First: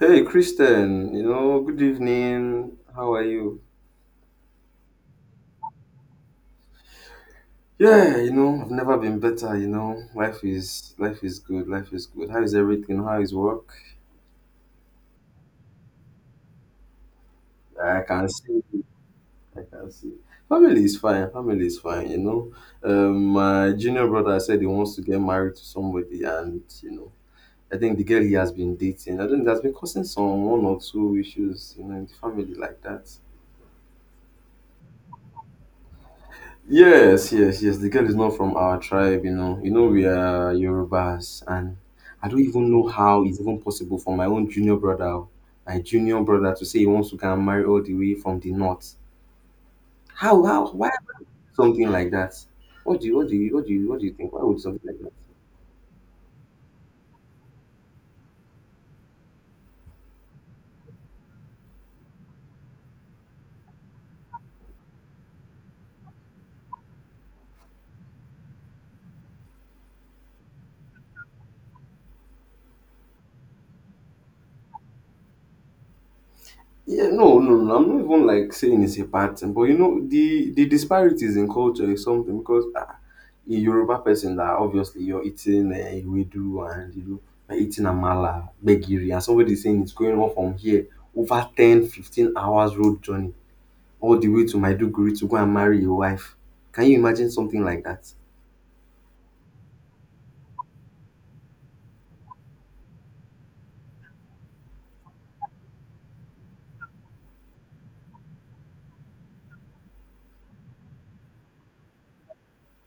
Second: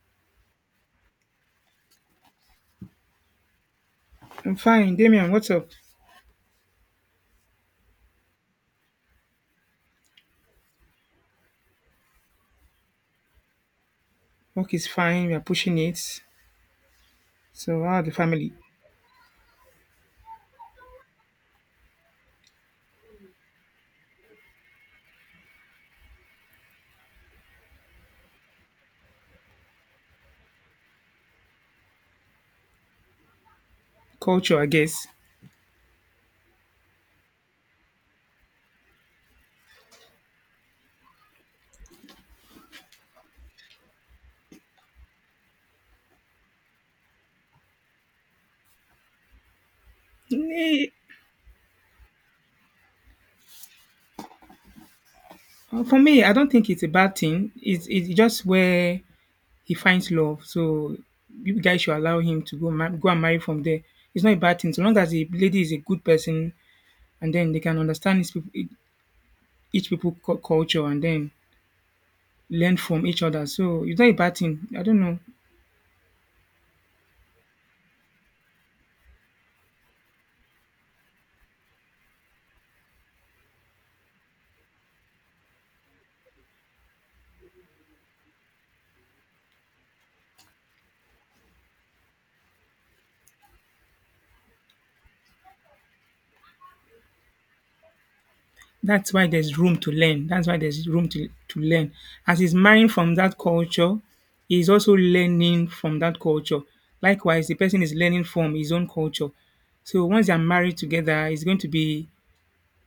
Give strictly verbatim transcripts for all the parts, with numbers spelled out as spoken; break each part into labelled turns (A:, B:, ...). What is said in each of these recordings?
A: Hey, Kristen, you know, good evening. How are you?
B: I'm fine. Damien, what's up?
A: Yeah, you know, I've never been better, you know. Life is life is good, life is good. How is everything? How is work?
B: Work is fine. We are pushing it. So, how
A: I
B: are the
A: can
B: family?
A: see. I can see. Family is fine, family is fine, you know. Um, my junior brother said he wants to get married to somebody and you know, I think the girl he has been dating, I think there's been causing some one or two issues, you know, in the family like that.
B: Culture, I guess.
A: Yes, yes, yes. The girl is not from our tribe, you know. You know, we are Yorubas, and I don't even know how it's even possible for my own junior brother, oh, my junior brother, to say he wants to go and marry all the way from the north. How? How? Why
B: Eh,
A: would something like that? What do you? What do you? What do you? What do you think? Why would something like that?
B: For me, I don't think it's a bad thing. It's, it's just where he finds love. So, you guys should allow him to go, ma- go and marry from there. It's not a bad thing. So long as the lady is a good person and then they can understand his, peop- each people cu- culture and then learn from each other. So, it's not a bad thing. I don't know.
A: Yeah, no, no, no. I'm not even like saying it's a bad thing, but you know, the the disparities in culture is something because uh, a Yoruba person that obviously you're eating uh, ewedu and you know you're eating amala, gbegiri, and somebody saying it's going on from here over ten, fifteen hours road journey all the way to Maiduguri to go and marry your wife. Can you imagine something like that?
B: That's why there's room to learn. That's why there's room to to learn. As he's marrying from that culture, he's also learning from that culture. Likewise, the person is learning from his own culture. So once they're married together, it's going to be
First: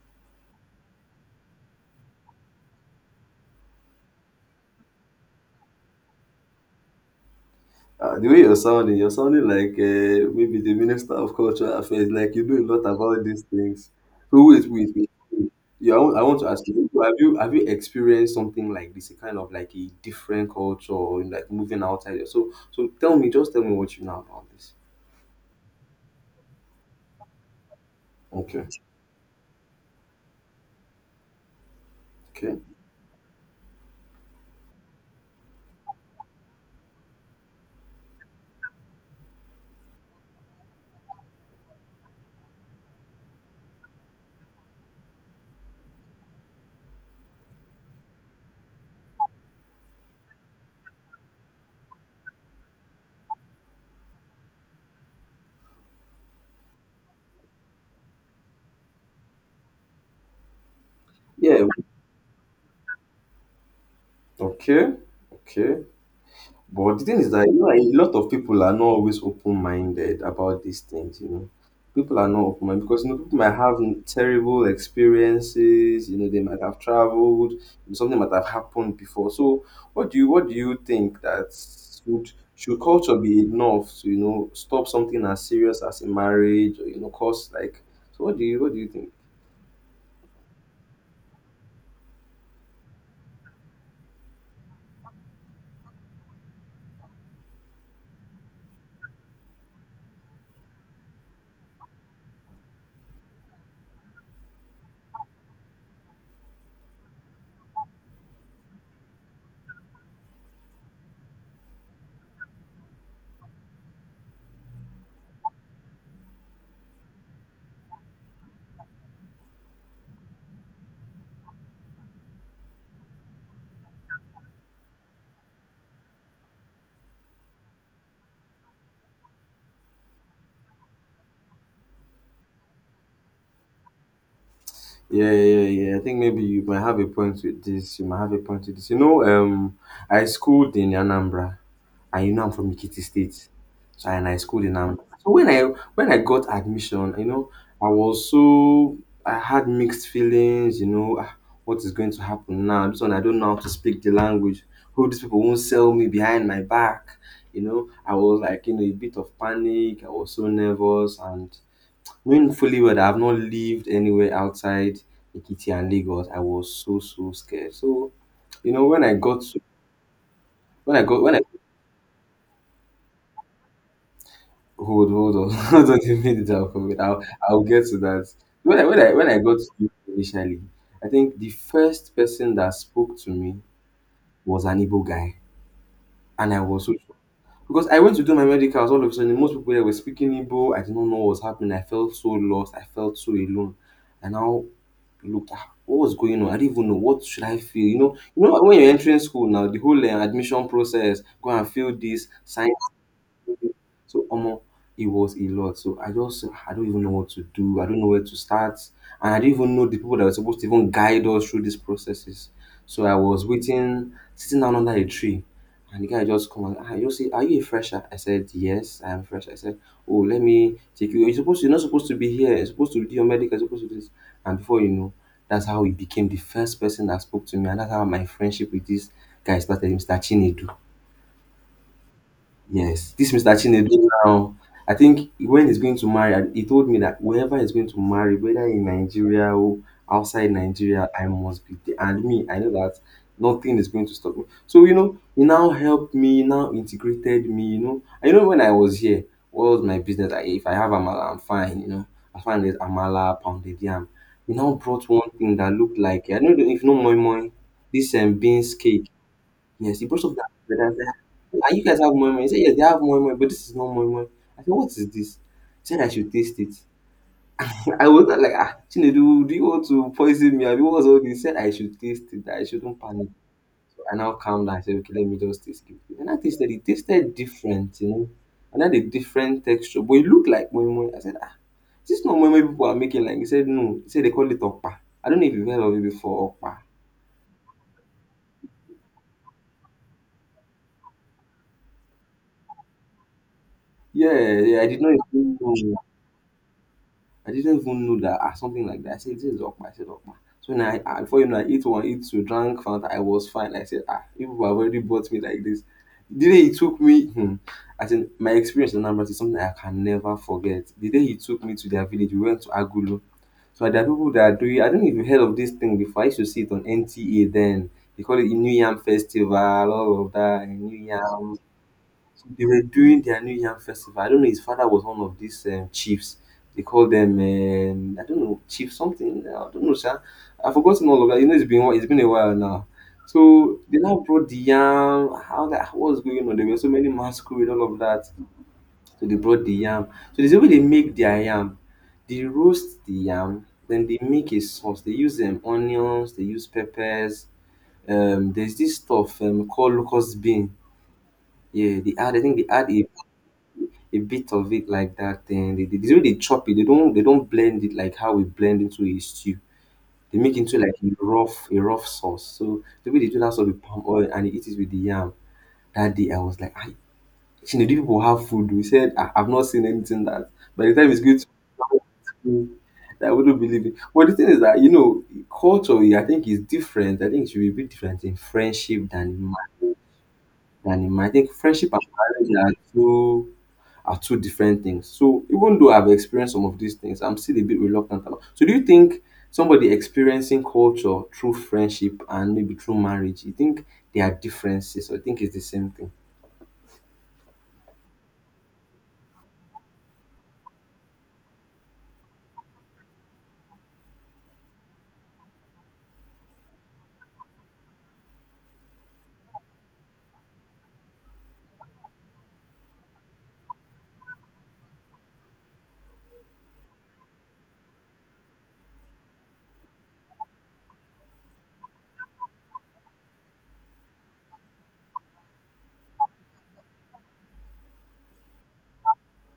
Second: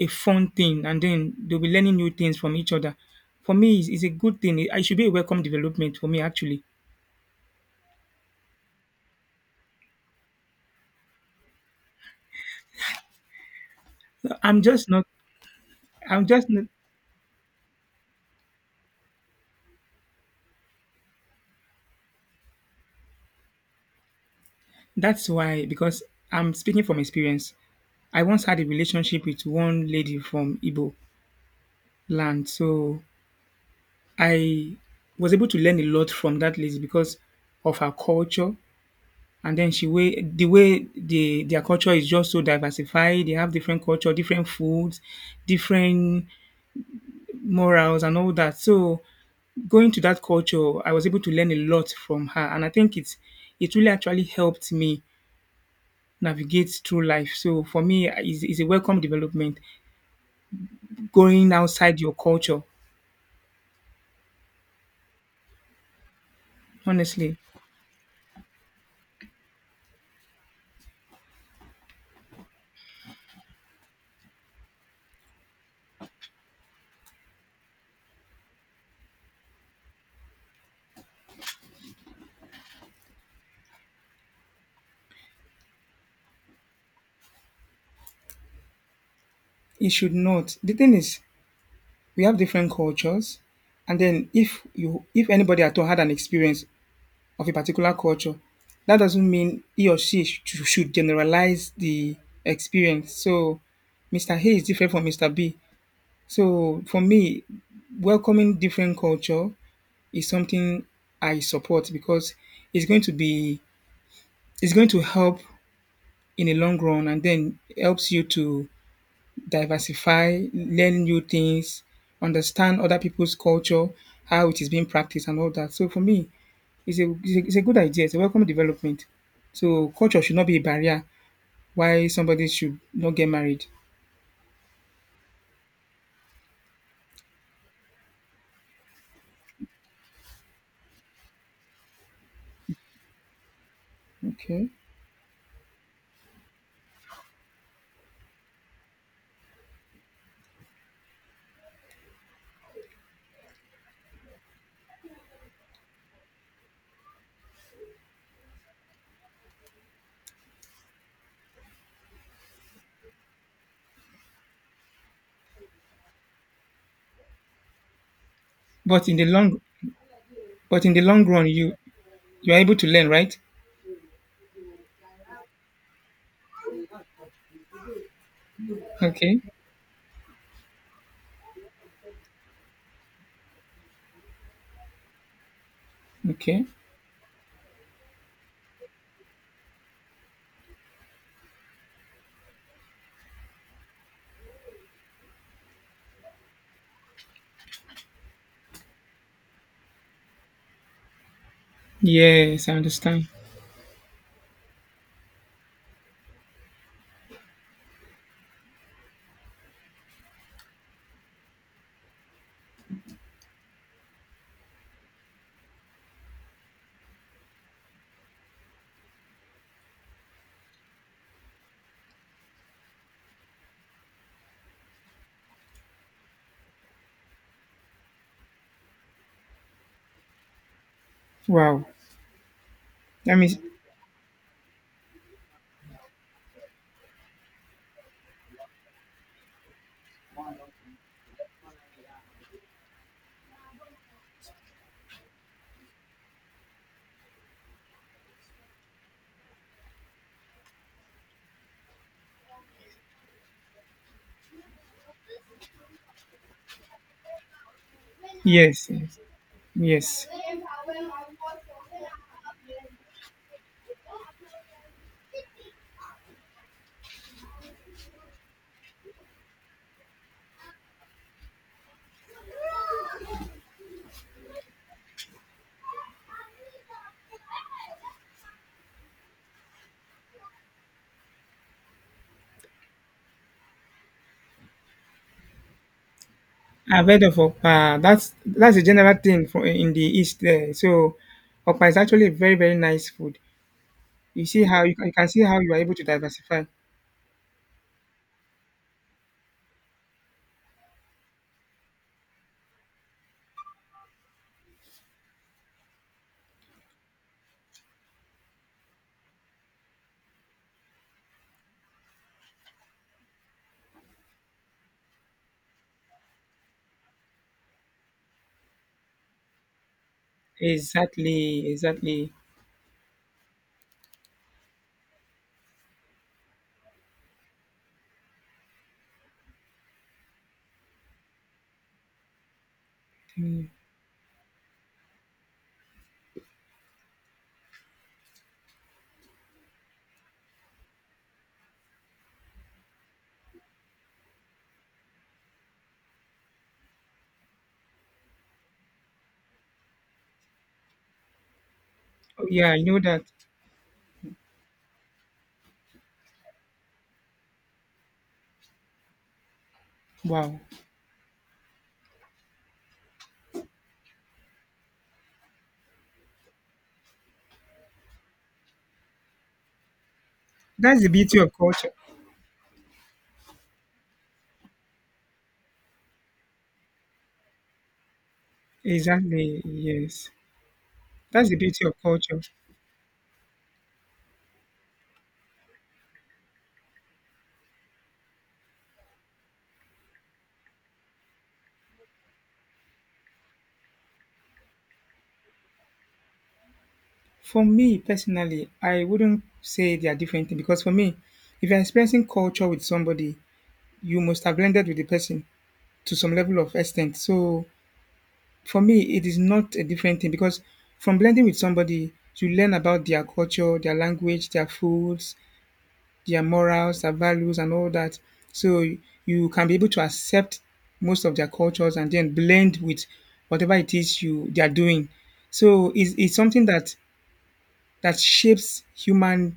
B: a fun thing, and then they'll be learning new things from each other. For me, it's, it's a good thing. It, it should be a welcome development for me, actually.
A: Ah, the way you're sounding, you're sounding like uh, maybe the Minister of Cultural Affairs, like you know a lot about these things. So
B: I'm
A: wait, wait,
B: just not.
A: wait. wait. Yeah, I want, I
B: I'm
A: want to
B: just not.
A: ask you, have you have you experienced something like this, a kind of like a different culture or like moving outside? So so tell me, just tell me what you know about this.
B: That's why, because I'm speaking from experience. I once had a
A: Okay.
B: relationship with one lady from Igbo land.
A: Okay.
B: So I was able to learn a lot from that lady because of her culture and then she way the way the their culture is just so diversified. They have different culture, different foods, different morals and all that. So going to that culture, I was able to learn a lot from her and I think it's it really actually helped me navigate through life. So for me, it's, it's a welcome development going
A: Yeah.
B: outside your culture.
A: Okay. Okay. But the thing is
B: Honestly,
A: that you know, a lot of people are not always open-minded about these things. You know, people are not open-minded because you know people might have terrible experiences. You know, they might have traveled. Something might have happened before. So, what do you what do you think that should should culture be enough to you know stop something as serious as a marriage or you know cause like? So, what do you what do you think?
B: it should not. The thing is, we have different cultures. And then if you if anybody at all had an experience of a particular culture, that doesn't mean he or she sh- should generalize the experience. So Mister A is different from Mister B. So for me, welcoming different culture is something I support because it's going to be it's going to help in the long run and then helps you to diversify, learn new things, understand other people's culture, how it is being practiced, and all that. So for me, it's a it's a, it's a good idea. It's a welcome development. So culture should not be a barrier why somebody should not get married.
A: Yeah, yeah, yeah. I think maybe you might have a point with this. You might have a point with this. You know, um, I schooled in Anambra and you know I'm from Ikiti State. So and I schooled
B: Okay,
A: in Am. So when I when I got admission, you know, I was so I had mixed feelings, you know, ah, what is going to happen now? This one I don't know how to speak the language. Hope these people won't sell me behind my back. You know, I was like in a bit of panic. I was so nervous and knowing fully well that I've not lived anywhere outside Ikiti and Lagos, I was so so scared. So, you know, when
B: but
A: I
B: in the
A: got
B: long
A: to
B: but in
A: when
B: the
A: I got
B: long
A: when I
B: run, you you are able to learn, right?
A: Hold hold on, hold on, you made it up for me. I'll I'll get to that. When I when I when I
B: Okay,
A: got to U K initially, I think the first person that spoke to me was an Igbo guy. And I
B: okay.
A: was so shocked. Because I went to do my medicals all of a sudden, most people there were speaking Igbo. I did not know what was happening. I felt so lost. I felt so alone. And now looked at what was going on. I didn't even know what should I feel. You know, you know when you're entering school now, the whole uh, admission process, go and feel this,
B: Yes,
A: sign.
B: I understand.
A: So omo, it was a lot. So I just I don't even know what to do. I don't know where to start. And I didn't even know the people that were supposed to even guide us through these processes. So I was waiting, sitting down under a tree. And the guy just come and I just say, "Are you a fresher?" I said, "Yes, I am fresh." I said, "Oh, let me take you. You're supposed to, you're not supposed to be here. You're supposed to do your medical, you're supposed to do this." And before you know, that's how he became the first person that spoke to me. And that's how my friendship with this guy started, Mister Chinedu.
B: Wow.
A: Yes, this
B: That
A: Mister
B: means
A: Chinedu now, I think when he's going to marry, he told me that wherever he's going to marry, whether in Nigeria or outside Nigeria, I must be there. And me, I know that nothing is going to stop me. So, you know, he now helped me, he now integrated me, you know. I know when I was here, what was my business? I, if I have Amala, I'm fine, you know. I find there's Amala, pounded yam. He now brought one thing that looked like, I know if no moi moi, this um, beans
B: yes,
A: cake.
B: yes.
A: Yes, he brushed
B: yes.
A: off that. But I said, "Ah, you guys have moi moi." He said, yes, they have moi moi, but this is not moi moi. I said, what is this? He said, I should taste it. I was like, ah, Chinedu, do you want to poison me? I mean, what's all this? He said, I should taste it. I shouldn't panic. So I now calmed down. I said, okay, let me just taste it. And I tasted it. It tasted different, you know. And had a different texture. But it looked like moi moi. I said, ah, is this not moi moi people are making? Like, he said, no. He said, they call it okpa. I don't know if you've heard of it before, okpa.
B: I've heard of Okpa. That's that's a general thing for in the east there. So Okpa is actually a very very nice food. You
A: Yeah,
B: see
A: yeah,
B: how
A: I
B: you,
A: did
B: you
A: not
B: can see how you are able to diversify.
A: I didn't even know that ah something like that. I said, this is okpa. I said, okpa. So now, I, I, before you know, I eat one, eat two, drank Fanta. I was fine. I said, ah, people have already bought me like this. The day he took me, hmm, I said, my experience in Anambra is something I can never forget. The day he took me to their village, we went to Agulu. So there are people that are doing, I don't know if you heard of this thing before. I used to see it on N T A then. They call it New Yam Festival, all of that, New Yam
B: Exactly, exactly.
A: they were doing their New Yam festival. I don't know. His father was one of these um, chiefs. They call them um, I don't know chief something. I don't know, sir. I've forgotten all of that. You know, it's been whi- it's been a while now.
B: Mm.
A: So they now brought the yam. How that how was going on? There were so many masquerade, all of that. So they brought the yam. So there's a way they make their yam. They roast the yam, then they make a sauce. They use um, onions, they use peppers. Um, there's this stuff um, called locust bean. Yeah, they add. I
B: Oh,
A: think they
B: yeah, I
A: add
B: know
A: a
B: that.
A: a bit of it like that. Then they, they, the way they chop it, they don't they don't blend it like how we blend into a stew. They make
B: Wow,
A: into like a rough a rough sauce. So the way they do that sauce with palm oil and they eat it with the yam. That day I was like, I you know, do people have food? We said I, I've not seen anything that. By the
B: that's the
A: time it's good,
B: beauty of culture.
A: to- I wouldn't believe it. But the thing is that you know, culturally, I think is different. I think it should be a bit different in friendship than in
B: Exactly,
A: marriage.
B: yes.
A: Than in marriage. I
B: That's
A: think
B: the beauty
A: friendship
B: of
A: and
B: culture.
A: marriage are two are two different things. So even though I've experienced some of these things, I'm still a bit reluctant about. So do you think somebody experiencing culture through friendship and maybe through marriage, you think there are differences or you think it's the same thing?
B: For me personally, I wouldn't say they are different thing because for me, if you're experiencing culture with somebody, you must have blended with the person to some level of extent. So for me, it is not a different thing because from blending with somebody, you learn about their culture, their language, their foods, their morals, their values, and all that. So you can be able to accept most of their cultures and then blend with whatever it is you they are doing. So it's, it's something that that shapes human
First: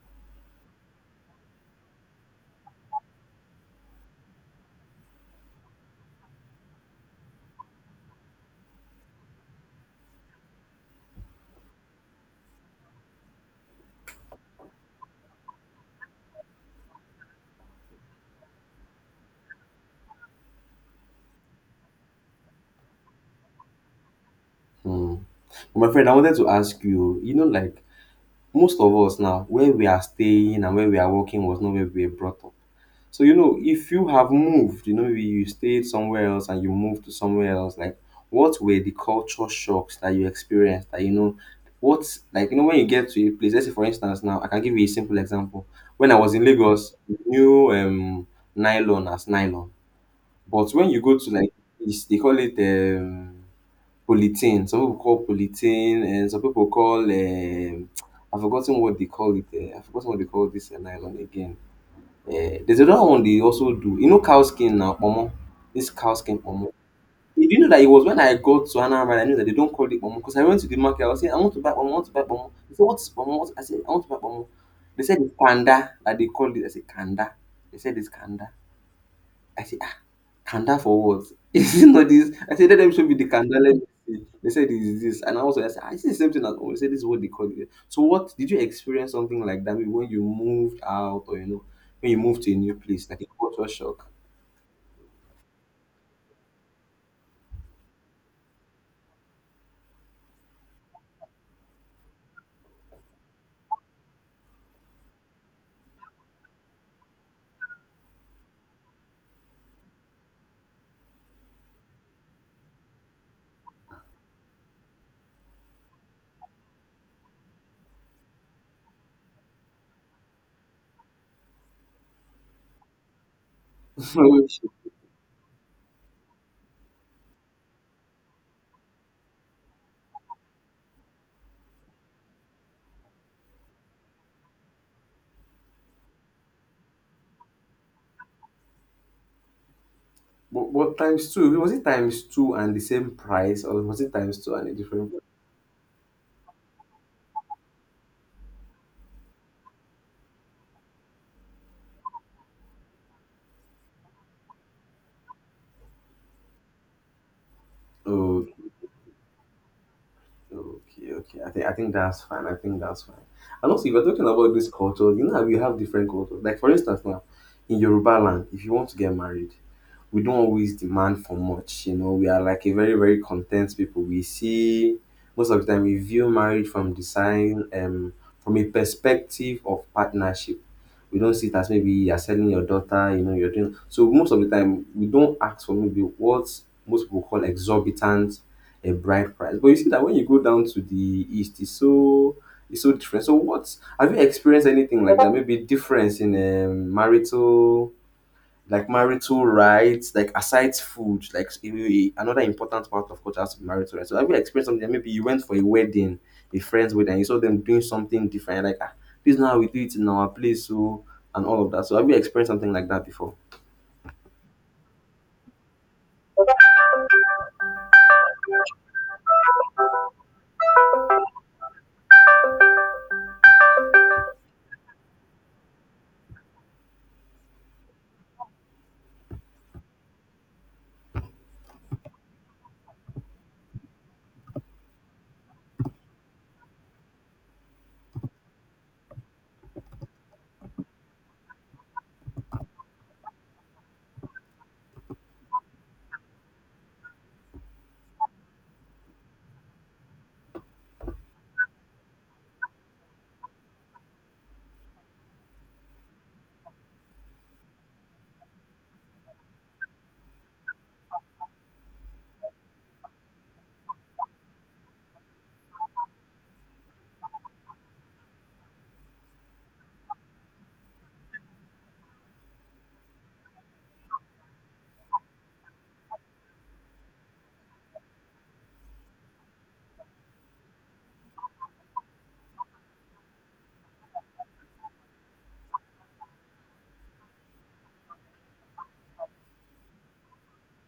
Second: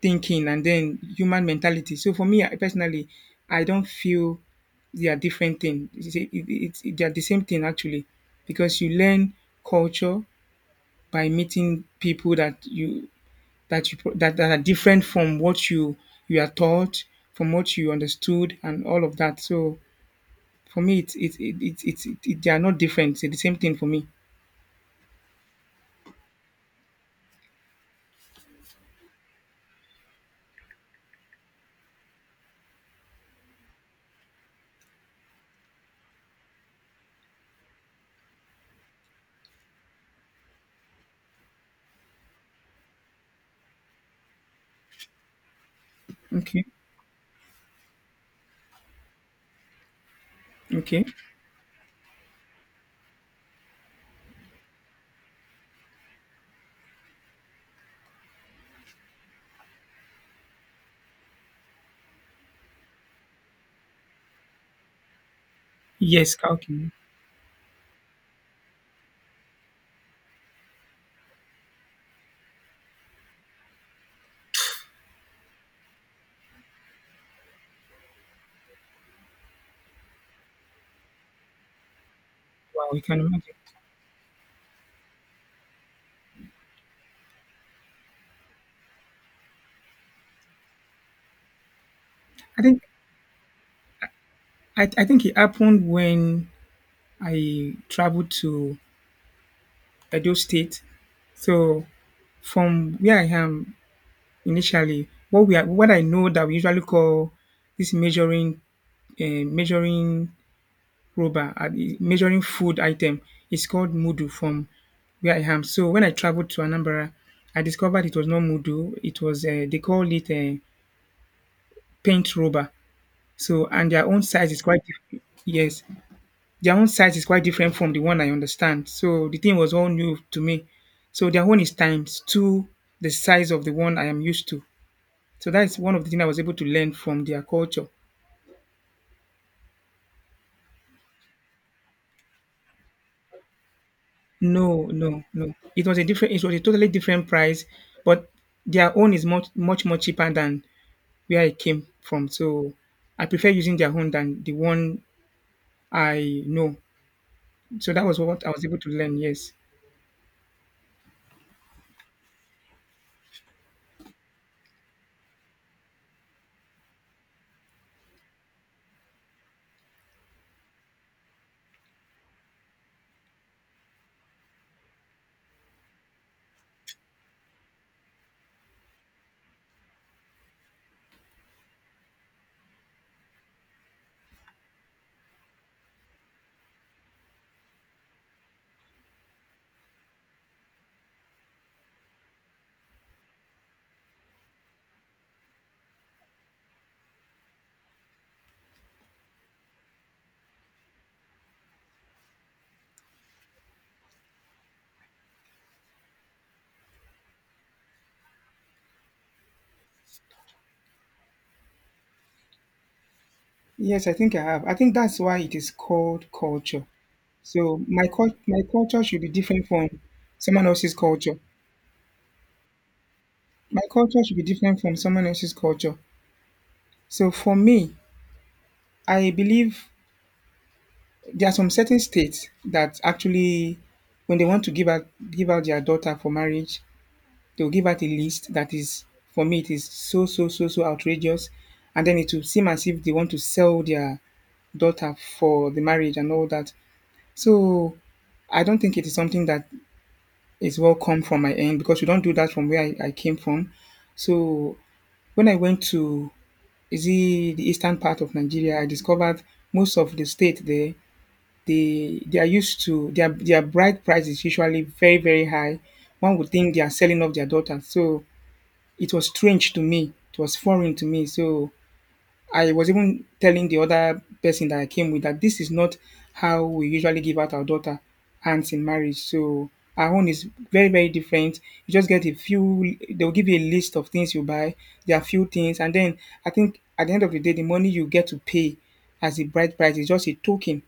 B: thinking and then human mentality. So for me, I personally, I don't feel they are different thing. It's, it, it, it- They are the same thing actually, because you learn culture by meeting people that you that you that, that are different from what you you are taught, from what you understood, and all of that. So for me, it's it's it, it, it, it, it, they are not different. It's the same thing for me.
A: Hmm. But my friend, I wanted to ask you, you know, like most of us now, where we are staying and where we are working was not where we were brought up. So you know, if you have moved, you know, maybe you stayed somewhere else and you moved to somewhere else, like what were the culture shocks that you experienced? That you know, what like you know when you get to a place. Let's say for instance, now I can give you a simple example. When I was in
B: Okay.
A: Lagos, we knew um, nylon as nylon, but when you
B: Okay.
A: go to like East, they call it um, polythene. Some people call polythene, and some people call um, I've forgotten what they call it. Uh, I've forgotten what they call this uh, nylon again. Eh, there's another one they also do. You know cow skin now, pomo. This cow
B: Yes,
A: skin pomo.
B: Kalkin.
A: Did you know that it was when I got to Anambra, I knew that they don't call it pomo because I went to the market. I was saying, I want to buy pomo, I want to buy pomo. They said, what is pomo? What is-" I said, I want to buy pomo. They said it's kanda that they call it. I said kanda. They said it's kanda. I said, ah, Kanda for what? Is it not this? I said, let
B: Wow,
A: them
B: you
A: show me
B: can
A: the
B: imagine.
A: Kanda. Let me see. They said, is this. And I was like, I said, "Ah, is the same thing as always? They said, this is what they call it. So, what did you experience something like that maybe when you moved out or, you know, when you moved to a
B: I
A: new
B: think
A: place, like a culture shock?
B: I, I think it happened when I traveled to Edo State. So from where I am initially, what we are, what I know that we usually call this measuring uh, measuring rubber, uh, measuring food item, is called mudu from where I am. So when I traveled to Anambra, I discovered it was not mudu. It was uh, they call it a paint rubber. So and their own size is quite diff- yes, their own site is quite different from the one I understand. So the thing was all new to me. So their own is times two the size of the one I am used to. So that's one of the things I was able to learn from their culture.
A: No, but, but times two, was it times two and the same price or was it times two and a
B: No,
A: different price?
B: no, no. It was a different. It was a totally different price, but their own is much, much, much cheaper than where I came from. So I prefer using their own than the one I know. So that was what
A: Oh,
B: I was able to learn. Yes,
A: okay, okay. I think I think that's fine. I think that's fine. And also, if you're talking about this culture, you know how we have different cultures. Like for instance, now in Yoruba land, if you want to get married, we don't always demand for much. You know, we are like a very, very content people. We see most of the time we view marriage from design, um, from a perspective of partnership. We don't see it as maybe you're selling your daughter, you know, you're doing so most of the time we don't ask for maybe what most people call exorbitant a bride price. But you see that when you go down to the east, it's so it's so different. So what have you experienced anything like that? Maybe difference in um marital like marital rights, like aside food, like you a- another important part of culture has to be marital rights. So have you experienced something? That maybe you went for a wedding, a friend's wedding, and you saw them doing something different, like ah, this is not how we do it in our place, so and all of that. So have you experienced something like that before?
B: yes. I think I have. I think that's why it is called culture. So my cul- my culture should be different from someone else's culture. My culture should be different from someone else's culture. So for me, I believe there are some certain states that actually, when they want to give out give out their daughter for marriage, they'll give out a list that is for me it is so so so so outrageous, and then it will seem as if they want to sell their daughter for the marriage and all that. So I don't think it is something that is welcome from my end because we don't do that from where I, I came from. So when I went to, is it the eastern part of Nigeria, I discovered most of the state there they they are used to their their bride price is usually very very high. One would think they are selling off their daughters. So it was strange to me. It was foreign to me. So I was even telling the other person that I came with that this is not how we usually give out our daughter hands in marriage. So our own is very, very different. You just get a few, they'll give you a list of things you buy. There are few things. And then I think at the end of the day, the money you get to pay as a bride price is just a token,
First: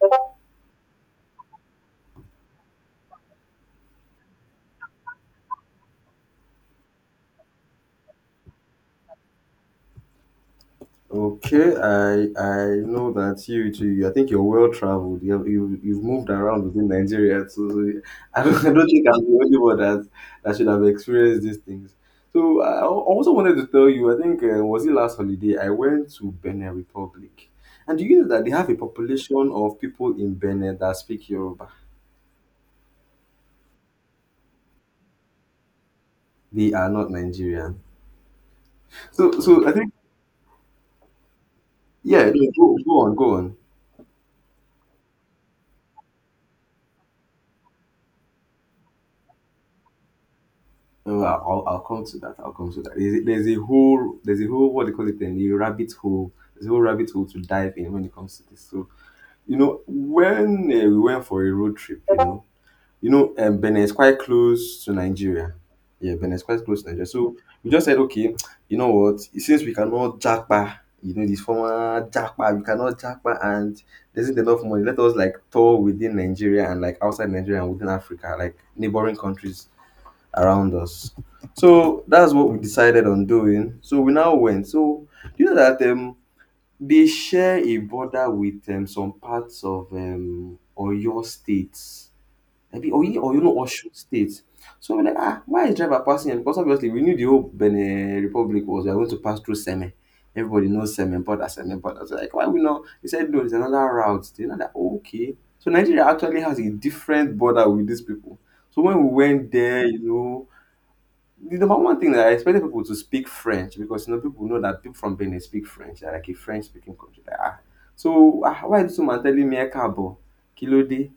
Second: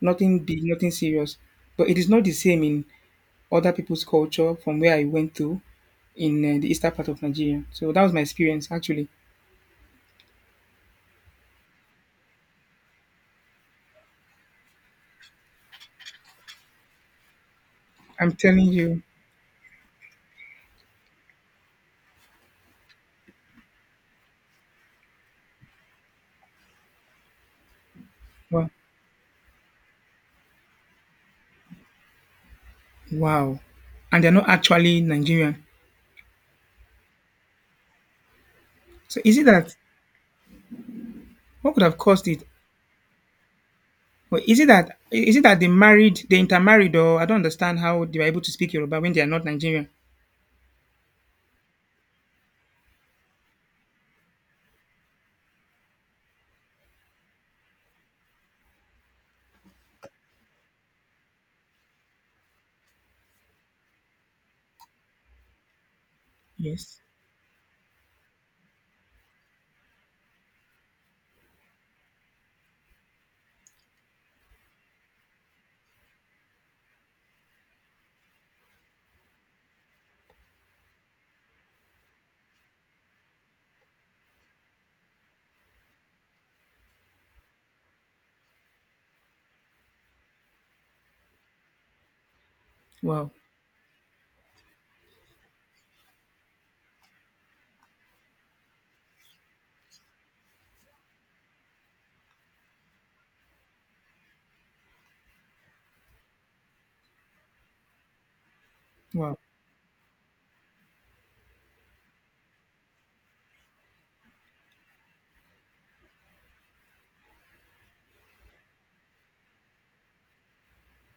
B: nothing big, nothing serious. But it is not the same in other people's culture from where I went to in uh, the eastern part of Nigeria. So that was my experience, actually.
A: Okay, I I know that you too. I think you're well traveled. You have, you you've moved around within Nigeria, so, so
B: I'm
A: I don't
B: telling
A: I don't
B: you,
A: think I'm the only one that that should have experienced these things. So I al- also wanted to tell you. I think uh, was it last holiday? I went to Benin Republic, and do you know that they have
B: wow.
A: a population of people in Benin that speak Yoruba?
B: Wow. And they're not actually Nigerian.
A: They are not Nigerian.
B: So
A: So
B: is it
A: so I
B: that
A: think
B: what could have caused
A: yeah.
B: it?
A: No, go, go on, go on.
B: Or is it that is it that they married, they intermarried, or I don't understand how they were able to speak Yoruba when they are not Nigerian?
A: Oh, I'll, I'll I'll come to that. I'll come to that. There's, a- there's a whole, there's a whole, what do you call it, then, the rabbit hole. There's a whole rabbit hole to dive in when it comes to this. So, you know, when uh, we went for a road trip, you know, you know, um, Benin is quite close to Nigeria. Yeah, Benin is quite close to
B: Yes.
A: Nigeria. So we just said, okay, you know what? Since we cannot jackpa, you know, this former jackpa, we cannot jackpa, and there isn't enough money. Let us like tour within Nigeria and like outside Nigeria and within Africa, like neighboring countries around us. So that's what we decided on doing. So we now went. So you know that um, they share a border with um, some parts of um, Oyo State. Maybe Oyo
B: Wow.
A: or you know Osun State. So we're like, ah, why is driver passing? Here?" Because obviously we knew the whole Benin Republic was we are going to pass through Seme. Everybody knows Seme border, Seme border. So like, why we not? He said, no, there's another route. They're not like, okay. So Nigeria actually has a different border with these people. So when we
B: Wow.
A: went there, you know, the number one thing that I expected people to speak French because you know people know that people from Benin speak French. They're like a French speaking country. Like, ah, so ah, why is this woman telling me Ekabo? Kí ló dé?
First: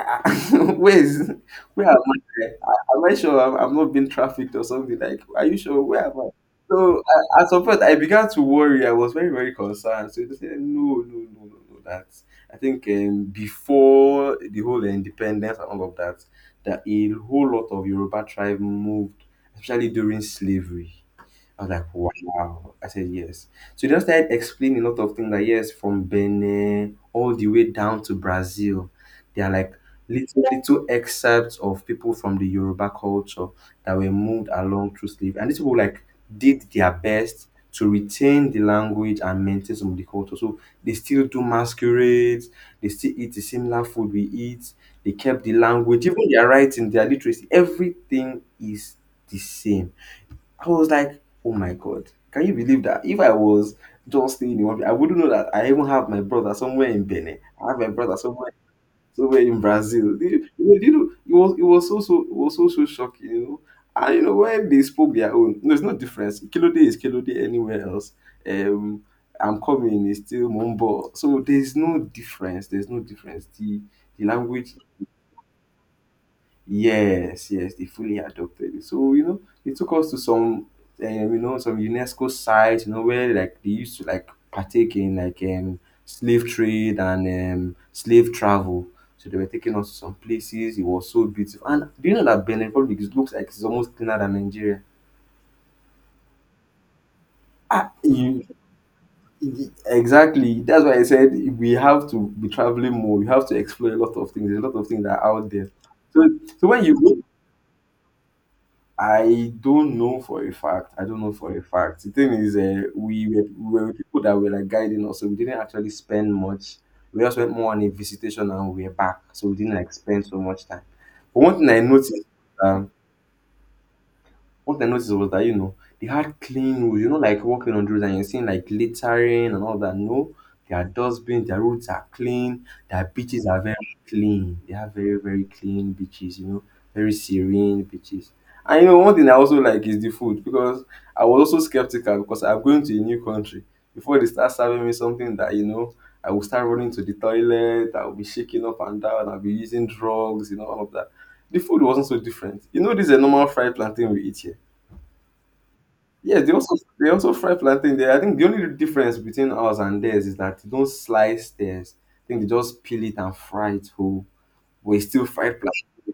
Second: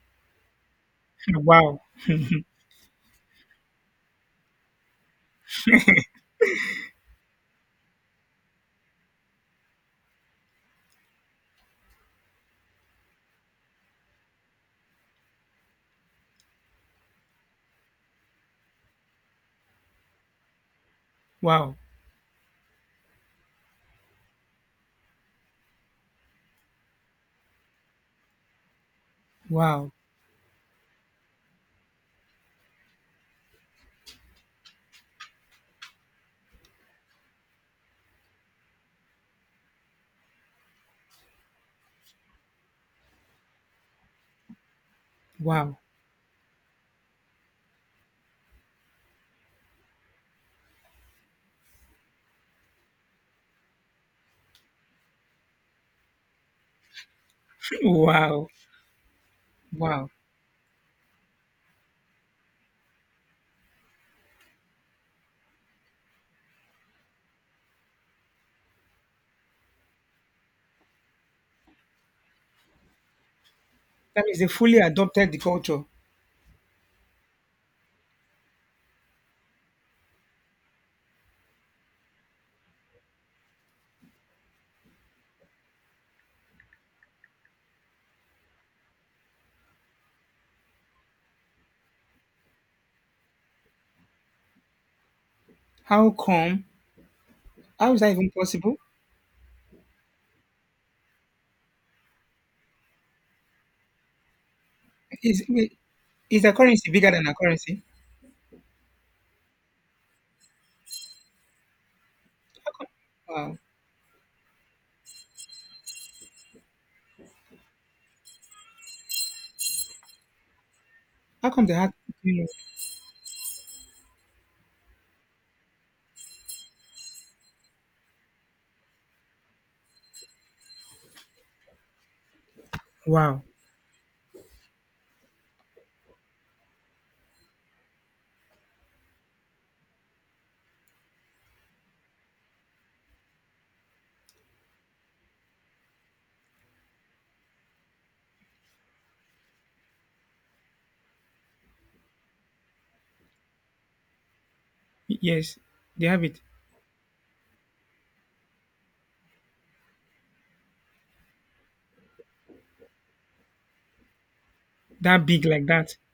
A: Where is
B: Wow.
A: where am I? I- am I sure I'm, I'm not being trafficked or something? Like, are you sure? Where am I? So I, at some point, I began to worry. I was very very concerned. So they said, no, no, no, no, no. That I think um, before the whole independence and all of that, that a whole lot of Yoruba tribe moved, especially during slavery. I was
B: Wow.
A: like, wow. I said, yes. So they just started explaining a lot of things like, yes, from Benin all the way down to Brazil. They are like
B: Wow.
A: little, little excerpts of people from the Yoruba culture that were moved along through slavery. And these people like did their best to retain the language and maintain some of the culture. So they still do masquerades, they still eat the similar food we eat, they kept the
B: Wow.
A: language, even their writing, their literacy, everything is the same. I was like, oh my god, can you believe that? If I was just staying in one place, I wouldn't know that I even have my brother somewhere in Benin. I have my brother
B: Wow.
A: somewhere somewhere in
B: Wow.
A: Brazil. Do you, you know, do you know, it was it was so so it was so so shocking, you know. And you know when they spoke their own, no, it's no difference. Kilo day is kilo day anywhere else. Um, I'm coming is still mumbo. So there's no difference. There's no difference. The
B: That
A: the
B: means they
A: language.
B: fully adopted the culture.
A: Yes, yes, they fully adopted it. So, you know, they took us to some, um, you know, some UNESCO sites, you know, where like they used to like partake in like um slave trade and um slave travel. So they were taking us to some places. It was so beautiful. And do you know that Benin Republic is- looks like it's almost cleaner than Nigeria?
B: How come?
A: Ah,
B: How is that even
A: you,
B: possible?
A: exactly. That's why I said we have to be traveling more. We have to explore a lot of things. There's a lot of things that are
B: Is
A: out there.
B: wait,
A: So,
B: is the
A: so when
B: currency
A: you
B: bigger
A: go.
B: than a currency?
A: I don't know for a fact. I don't know for a fact. The thing is,
B: How
A: uh,
B: come,
A: we, were,
B: wow.
A: we were with people that were like guiding us, so we didn't actually spend much. We just went more on a visitation and we were back, so we didn't like spend so much time. But
B: How
A: one
B: come
A: thing
B: they
A: I
B: had?
A: noticed, um, what I noticed was that, you know, they had clean roads, you know, like walking on the roads and you're seeing like littering and all that. No, their dustbins, their roads are clean, their
B: Wow.
A: beaches are very clean. They have very, very clean beaches, you know, very serene beaches. And you know, one thing I also like is the food because I was also skeptical because I'm going to a new country. Before they start serving me something that, you know, I will start running to the toilet, I'll be shaking up and down, I'll be using drugs, you know, all of that. The food wasn't so different. You know, this is a normal fried plantain we eat here.
B: Yes, they have it.
A: Yes, they also they also fry plantain there. I think the only difference between ours and theirs is that they don't slice theirs. I think they just peel it and fry it whole. But it's still
B: That big
A: fried
B: like that
A: plantain.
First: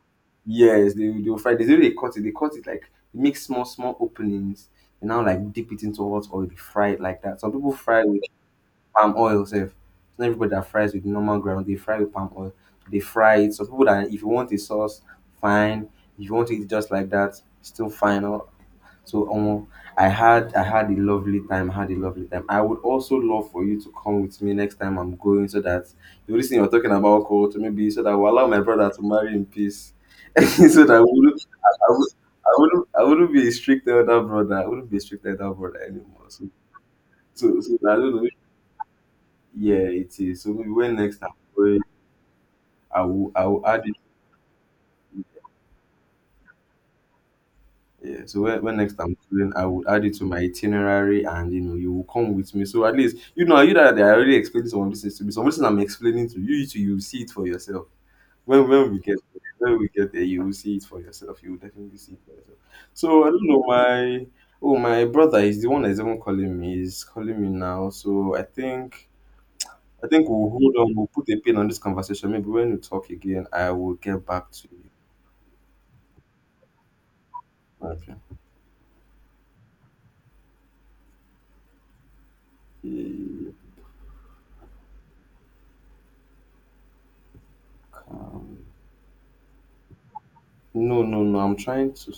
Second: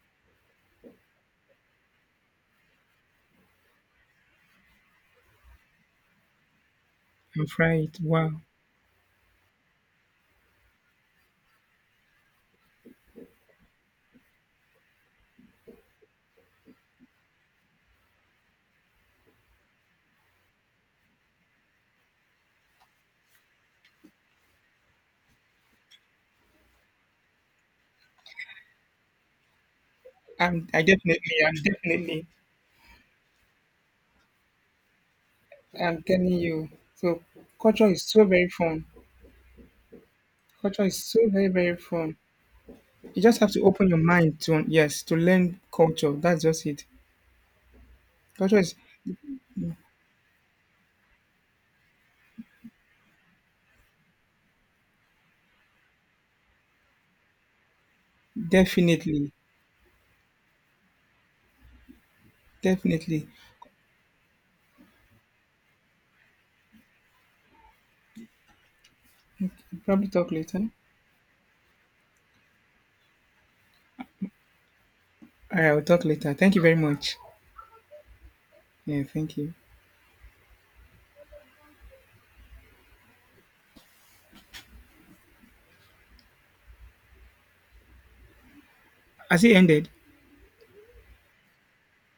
A: Yes, they will- they will fry. They really cut it. They cut it like make small small openings and now like dip it into hot oil. They fry it like that.
B: and
A: Some people
B: fry it.
A: fry with
B: Wow.
A: palm oil. Self, it's not everybody that fries with normal ground. They fry with palm oil. They fry it. Some people that if you want a sauce, fine. If you want it just like that, still fine. Or so um, I had I had a lovely time. I had a lovely time. I would also love for you to come with me next time I'm going, so that you know, you're talking about, alcohol, to maybe so that I will allow my brother to marry in peace, so
B: I'm, I
A: that I
B: definitely,
A: wouldn't
B: I'm
A: I, I would,
B: definitely,
A: I wouldn't I wouldn't be a strict elder brother. I wouldn't be a strict elder brother
B: I'm
A: anymore.
B: telling
A: So
B: you. So
A: so, so
B: culture
A: I
B: is
A: don't
B: so
A: know.
B: very fun.
A: Yeah, it is. So maybe
B: Culture
A: when
B: is
A: next
B: so
A: time
B: very,
A: I'm
B: very
A: going,
B: fun.
A: I
B: You
A: will
B: just
A: I
B: have to
A: will add
B: open
A: it.
B: your mind to, yes, to learn culture. That's just it.
A: Yeah, so
B: Culture
A: when,
B: is
A: when next I'm traveling, I would add it to my itinerary, and you know, you will come with me. So at least you know, you that I already explained some of these things to me. Some of these things I'm explaining to you, you too, you will see it for yourself. When when we get
B: definitely,
A: there, when we get there, you will see it for yourself. You will definitely see it for yourself. So
B: definitely.
A: I don't know, my oh my brother is the one that's even calling me. He's calling me now. So I think
B: We'll probably
A: I think
B: talk
A: we'll
B: later. All
A: hold on. We'll put a pin on this conversation. Maybe when we talk again, I will get back to you.
B: right, I'll talk later. Thank you very much.
A: Okay.
B: Yeah, thank you.
A: Yeah, calm.
B: Has it ended?
A: No, no, no. I'm trying to